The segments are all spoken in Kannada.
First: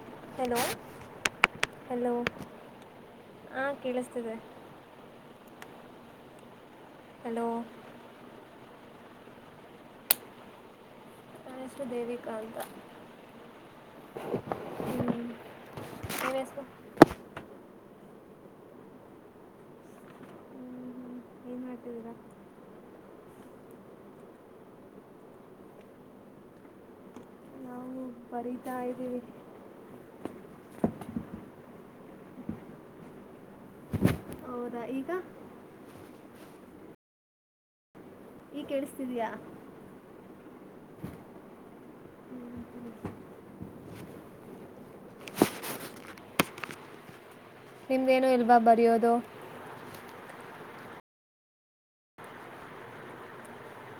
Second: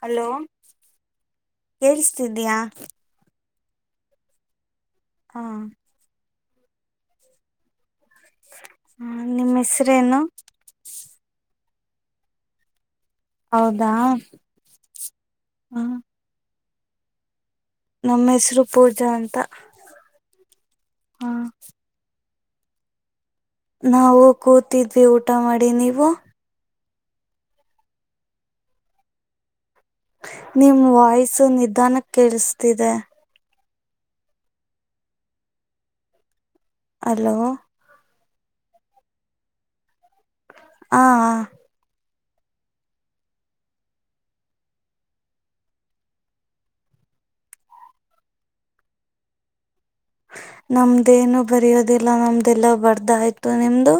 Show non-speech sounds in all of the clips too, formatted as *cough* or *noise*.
ಹಲೋ ಕೆಳ್ಸ್ತಿದೀಯ ಹಾ ಕೇಳಿಸ್ತಿದೆ ಹ ಹಲೋ ಹಾ ನಿಮ್ಮ್ ಹೆಸ್ರೇನು ನನ್ ಹೆಸರು ದೇವಿಕಾ ಅಂತ ಹೌದಾ ಹ್ಞೂ ನಿಮ್ಮ ಹಾ ಹೆಸರು ನಮ್ಮ ಹೆಸರು ಪೂಜಾ ಅಂತ ಹ ತರ ನಾವು ಕೂತಿದ್ವಿ ಊಟ ಮಾಡಿ ನೀವು ನಾವು ಬರಿತಾ ಇದ್ದೀವಿ ನಿಮ ವಾಯ್ಸ ನಿಧಾನ ಕೇಳಿಸತಿದೆ ಹೌದಾ ಈಗ ಹಲೋ ಈ ಕೇಳಿಸತಿದಯಾ ಹಾ ಹ ನಿಮ್ದೇನು ಇಲ್ವಾ ಬರಯೋದು ನಮ್ದೇನು ಬರೆಯೋದಿಲ್ಲ ನಮ್ದೆಲ್ಲ ಬರ್ದಾಯ್ತು ನಿಮ್ದು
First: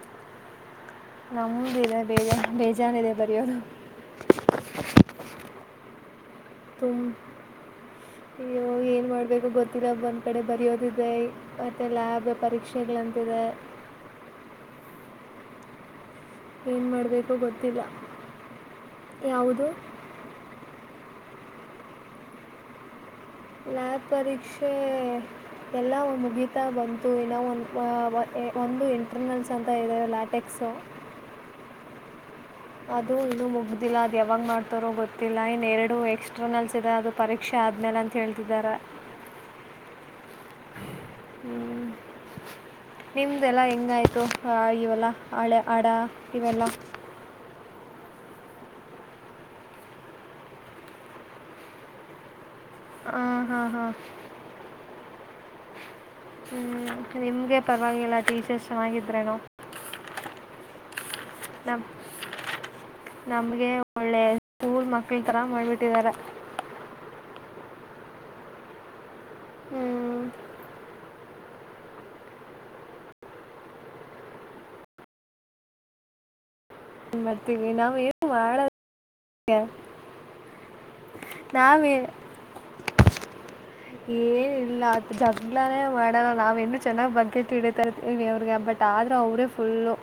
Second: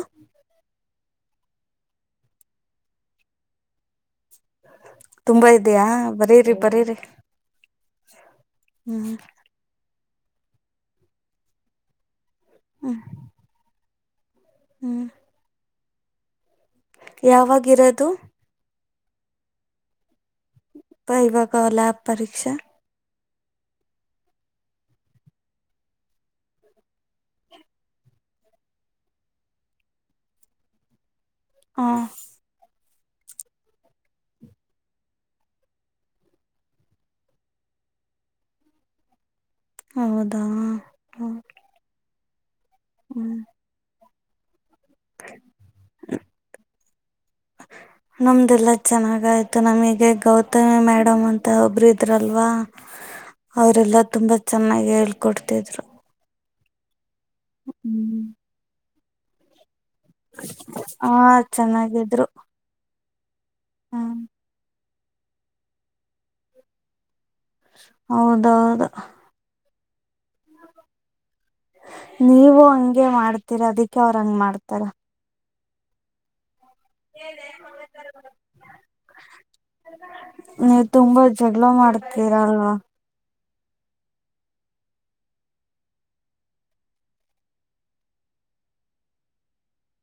ನಮು ಬದ ಬೇಜ ಬೇಜಾನದೆ ಬರಿ ಒದು ತುಂಬಾ ಇದಯಾ ಬರ ತುಂಬ ಇ ಏನ್ ಹ್ಮ್ ಮಾಡ್ಬೇಕು ಗೊತ್ತ ಒಂದ್ ಕಡೆ ಬರಯೋದಿದೆ ಮತ್ತೆ ಲಾಭ ಹ್ಮ್ ಪರೀಕ್ಷೆಗಳಂತಿದೆ ಹ್ಮ್ ಏನು ಮಾಡಬೇಕು ಗೊತ್ತಿಲ್ಲ ಯಾವಾಗಿರೋದು ಯಾವುದು ಪವಾಗಲ್ಲಾಬ್ ಪರೀಕ್ಷಾ ಲ್ಯಾಬ್ ಪರೀಕ್ಷೆ ಎಲ್ಲ ಒ ಮುಗೀತಾ ಬಂತು ಇನ್ನ ಒಂದು ಒಂದು ಇಂಟರ್ನಲ್ಸ್ ಅಂತ ಇದ್ದಾರೆ ಲ್ಯಾಟೆಕ್ಸು ಹಾಂ ಅದು ಇನ್ನೂ ಮುಗ್ದಿಲ್ಲ ಅದು ಯಾವಾಗ ಮಾಡ್ತಾರೋ ಗೊತ್ತಿಲ್ಲ ಇನ್ನ ಎರಡು ಎಕ್ಸ್ಟ್ರನಲ್ಸ್ ಇದೆ ಅದು ಪರೀಕ್ಷೆ ಆದ್ಮೇಲೆ ಅಂತ ಹೇಳ್ತಿದ್ದಾರೆ ಹೌೌದು ಹ್ಮ್ *inaudible* ಹ್ಮ್ ನಿಮ್ದೆಲ್ಲಾ ಹೆಂಗಾಯ್ತ ಇವೆಲ್ಲ ಹಳೆ ಆಡ ಇವೆಲ್ಲ ನಮ್ದಲ್ಲ ಚೆನ್ನಾಗಯ್ತು ನಮಗೆ ಗೌತಮಿ ಮೇಡಮ್ ಅಂತ ಒಬರು ಇದ್ರಲ್ವಾ ಹಾಂ ಹಾಂ ಹಾಂ ಅವರೆಲ್ಲಾ ತುಂಬಾ ಚೆನ್ನಾಗಿ ಹೇಳ್ತಾರೆ ಕೊಡ್ತಿದ್ರು ಹ್ಮ್ ನಿಮ್ಗೆ ಪರವಾಗಿಲ್ಲ ಟೀಚರ್ಸ್ ಚೆನ್ನಾಗ ನ ಹಾ ಚೆನ್ನಾಗಿದ್ರು ನಮ್ಗೆ ಹ್ಮ್ ಒಳ್ಳೆ ಸ್ಕೂಲ್ ಮಕ್ಕಳ ಿ ತರ ಮಾಡ್ಬಿಟ್ಟಿದ್ದಾರೆ ಹೌದೌದು ಹ್ಮ್ ನೀವು ಹಂಗೆ ಮಾಡ್ತೀರ ಅದಕ್ಕೆ ಅವರು ಹಂಗ ಮಾಡ್ತಾರ ಮಾಡ್ತೀವಿ ನಾವು ಏನು ಮಾಡೋದು ಗೆ ನೀವು ತುಂಬಾ ಜಗಳ ಮಾಡ್ತೀರಲ್ವಾ ಏನಲ್ಲ ಜಗ್ಲಾನೇ ಮಾಡಲ್ಲ ನಾವ ಇನ್ನು ಚೆನ್ನಾಗ್ ಬಕೆಟ್ ಹಿಡಿತರ್ತೀವಿ ಅವ್ರಿಗೆ ಬಟ್ ಆದ್ರೂ ಅವ್ರೇ ಫುಲ್ಲು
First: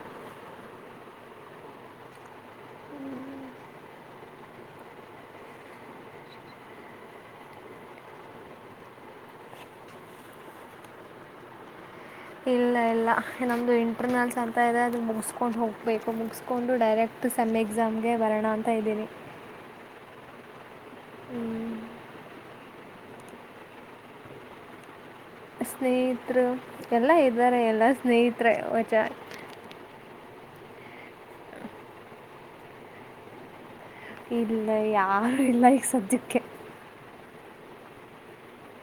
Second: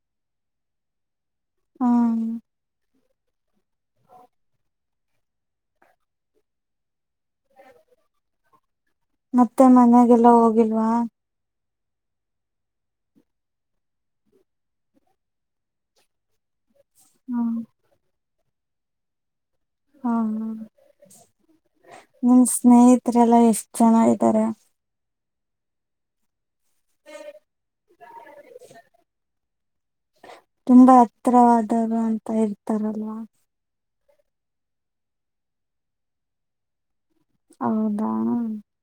ಹ್ಮ್ ಮತ್ತೆ ಮನೆಗೆಲ್ಲ ಹೋಗಿಲ್ವಾ ಇಲ್ಲ ಇಲ್ಲ ನಮ್ದು ಇಂಟರ್ನಲ್ಸ್ ಅಂತ ಇದೆ ಅದು ಮುಗಿಸಸ್ಕೊಂಡ್ ಹೋಗ್ಬೇಕು ಮುಗಸ್ಕೊಂಡ ಡೈರೆಕ್ಟ್ ಹ್ಮ್ ಸೆಮ್ ಎಕ್ಸಾಮ್ ಗೆ ಬರೋಣ ಅಂತ ಇದ್ದೀನಿ ಹ್ಮ ಹ್ಮ ಹ್ಮ್ ಸ್ನೇಹಿತರೆಲ್ಲ ಎಷ್ಟು ಜನ ಇದ್ದಾರೆ ಸ್ನೇಹಿತೃರು ಎಲ್ಲಾ ಇದ್ದಾರೆ ಎಲ್ಲಾ ಸ್ನೇಹತ್ರೆ ವಚ ತುಂಬಾ ಹತ್ರವಾದರು ಅಂತ ಇರ್ತಾರಲ್ವಾ ಇಲ್ಲ ಯಾರು ಇಲ್ಲ ಈಗ ಸದಜಕ್ಕ್ಕೆ ಹೌದಾ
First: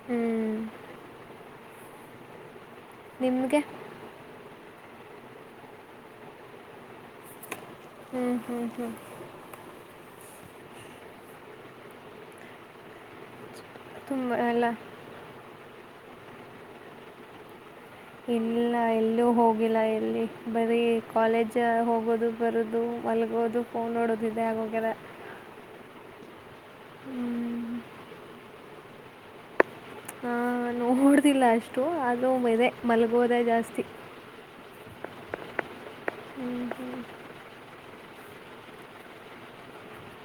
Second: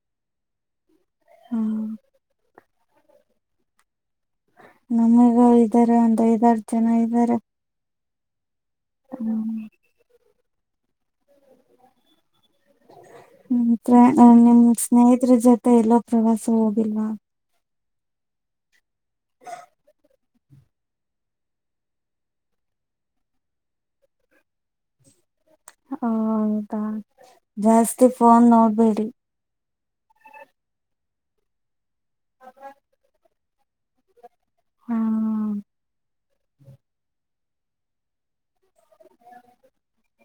ಹ್ಮ್ ಹ್ಮ್ ನಿಮಗೆ ನಮಗ ಇದ್ದಾರೆ ಒಂದು ಐದಾರು ಜನ ಇದ್ದಾರೆ ಹ್ಮ್ ಹ್ಮ್ ಹ್ಮ್ ತುಂಬ ನಿಮ್ಮ ಎಲ್ಲ ಸ್ನೇಹಿತರ ಜೊತೆ ಮತ್ತೆ ಎಲ್ಲೂ ಪ್ರವಾಸ ಹೋಗಿಲ್ವಾ ಇಲ್ಲ ಎಲ್ಲಿೂ ಹೋಗಿಲ್ಲ ಎಲ್ಲಿ ಬರೀ ಕಾಲೇಜ ಹೋಗೋದು ಬರೋದು ಮಲಗೋದು ಫೋನ್ ನೋಡೋದುಿ ಇದೆ ಆಗೋಗ್ಯಾದೇ ಹ ಹ ಜಸ್ ಫೋನ್ ನೋಡ್ಬೇಡಿ ನೋಡಿದಿಲ್ಲ ಅಷ್ಟು ಅದ್ರು ಅದೇ ಮಲ್ಗೋದೆ ಜಾಸ್ತಿ *unintelligible* ಹಾ *inaudible*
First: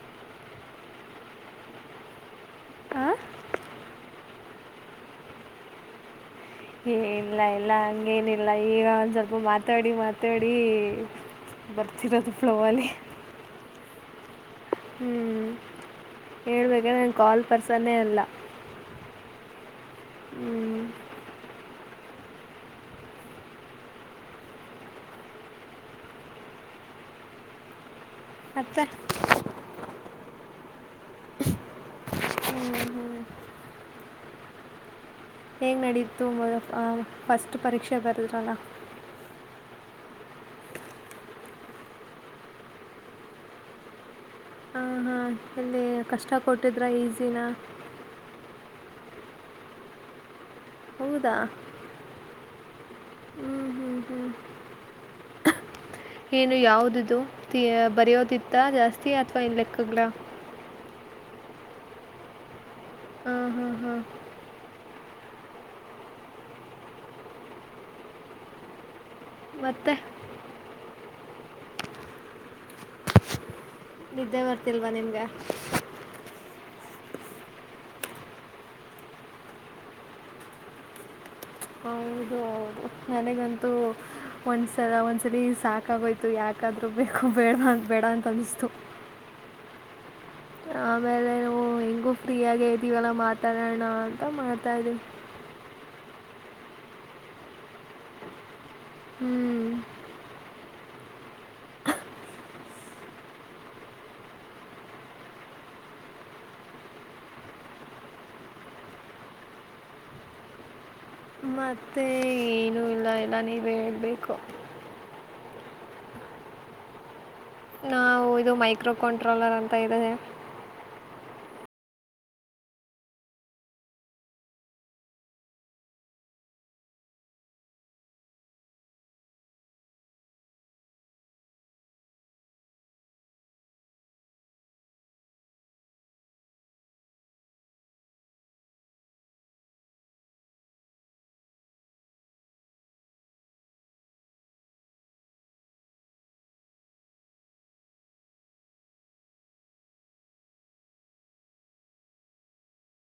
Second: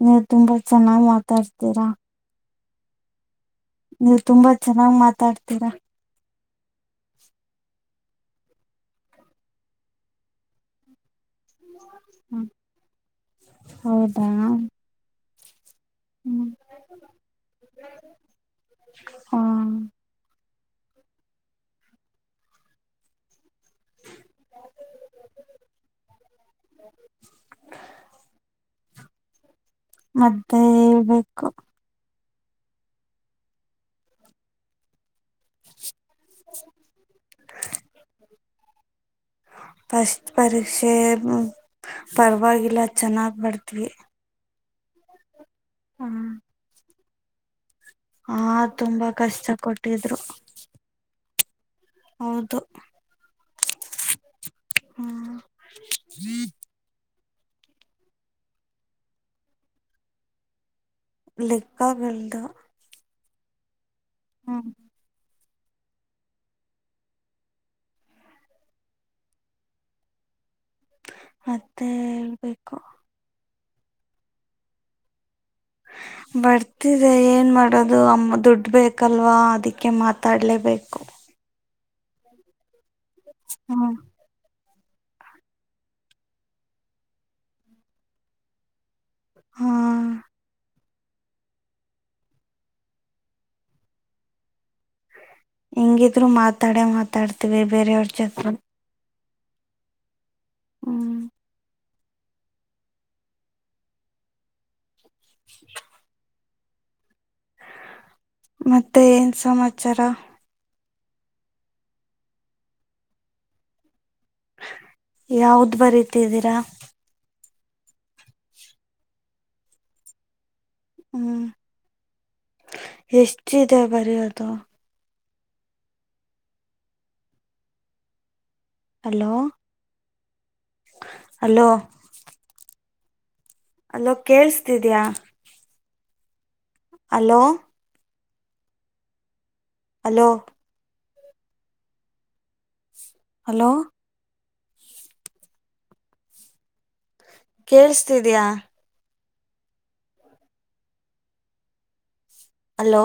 ನೀವು ತುಂಬಾ ಚೆನ್ನಾಗ್ ಮಾತಾಡ್ತೀರಾ ಹಾಂ ನೀವು ತುಂಬಾ ಚೆನ್ನಾಗ್ ಮಾತಾಡ್ತೀರಾ ಇಲ್ಲ ಇಲ್ಲ ಹಂಗೇನಿಲ್ಲ ಈಗ ಒಂದ್ ಸ್ವಲ್ಪ ಮಾತಾಡಿ ಮಾತಾಡಿ ಬರ್ತಿರೋದು ಫ್ಲೋ ಅಲ್ಲಿ *unintelligible* ಹ್ಮಞ ಹೇಳ್ಬೇಕ್ರ ನಾನ್ ಕಾಲ್ ಪರ್ಸನ್ನೇ ಅಲ್ಲ ಹಾ ಹ್ಞೂ ಮತ್ತೆ. ಮದೆೇಳ್ಬೇಕು ಹೆೇಂಗ್ ನಡೀ ತುಂಬ ಫಸ್ಟ್ ಪರೀಕ್ಷೆ ಬಾರ್ದ್ರಾಲಾ ಫಸ್ಟ್ ಪರೀಕ್ಷೆ ಪರವಾಗಿಲ್ಲ ಚೆನ್ನಾಗ್ ಬರದ್ವಿ. ಹಾಂ ಹಾಂ ಇಲ್ಲಿ ಕಷ್ಟ ಕೊಟ್ಟಿದ್ರೆ ಈಸಿ ಇಿನ ಹಾ ತುಂಬಾ ಕಷ್ಟ ಕೊಟ್ಟಿದ್ರು ಹೌದಾ ಹೌದು *unintelligible* ಹ್ಮ್ ಏನು ಯಾವ್ದ ಇದು ಬರೆಯೋದಿತ್ತ ಜಾಸ್ತಿ ಅಥವಾ ಏನ್ ಲೆಕ್ಕಗ್್ಲ ಲೆಕ್ಕಾ *unintelligible* ಹ್ಮ ಹಾ್ ಹಾ್ ಹ್ಮ *unintelligible* ಮತ್ತೆ ಮತ್ತೆ ಹೇಳ್ಬೇಕು. ನಿದ್ದೆ ಬರ್ತಿಲ್ವಾ ನಿಮಗೆ. ಬರ್ತಿದೆ ಏನು ಮಾಡೋದು ಅಮ್ಮ ದುಡ್ಡು ಬೇಕಲ್ವಾ ಅದಕ್ಕೆ ಮಾತಾಡಲೇಬೇಕು. ಹೌದ ನನಗಂತೂ ಹ್ಮ್ ಒನ್ *unintelligible* ಒಂದ್ಸರಿ ಸಾಕಾಗೋಯ್ತು ಯಾಕಾದ್ೂ ಬೇಕು ಬೇಡ ಅ ಬೇಡ ಅಂತ ಅನಿಸ್ತು. ಹ್ಮ ಆಮೇಲೆ ನಾವು ಹೆಿಂಗೂ ಫ್ರೀಯಗ ಇದ್ದೀವಲ್ಲ ಮಾತಾಡೋಣ ಅಂತ ಮಾಡ್ತಾ್ದೀವಿ. ಹಿಂಗಿದ್ರು ಮಾತಾಡ ಮಾತಾಡ್ತಿೀವಿ ಬೇರೆಯವ್ರ ಜೊತೆ *unintelligible* ಹ್ಮ್ ಹ್ಮ್ *inaudible* ಮತ್ತೆ ಏನ್ ಸಮಾಚಾರ. ಮತ್ತೆ ಏನುೂ ಇಲ್ಲ ಎಲ್ಲ ನೀವು ಹೇಳ್ಬೇಕು. *inaudible* ಯಾವ್ದ್ ಬರತಿದ್ದೀರಾ. ನಾವು ಇದು ಮೈಕ್ರೋ ಕಂಟ್ರೋಲರ್ ಅಂತ ಇದೆ. ಹ್ಮ್ ಎಷ್ಟದೆ ಬರಿಯೋದು. ಹಲೋ ಹಲೋ ಅಲ್ಲೋ ಕೇೇಳಸ್ತಿದ್ಯಾ. ಹಲೋ- ಹಲೋ ಹಲ್ಲೋ ಕೇಳಸ್ತಿದ್ಯಾ. ಹಲೋ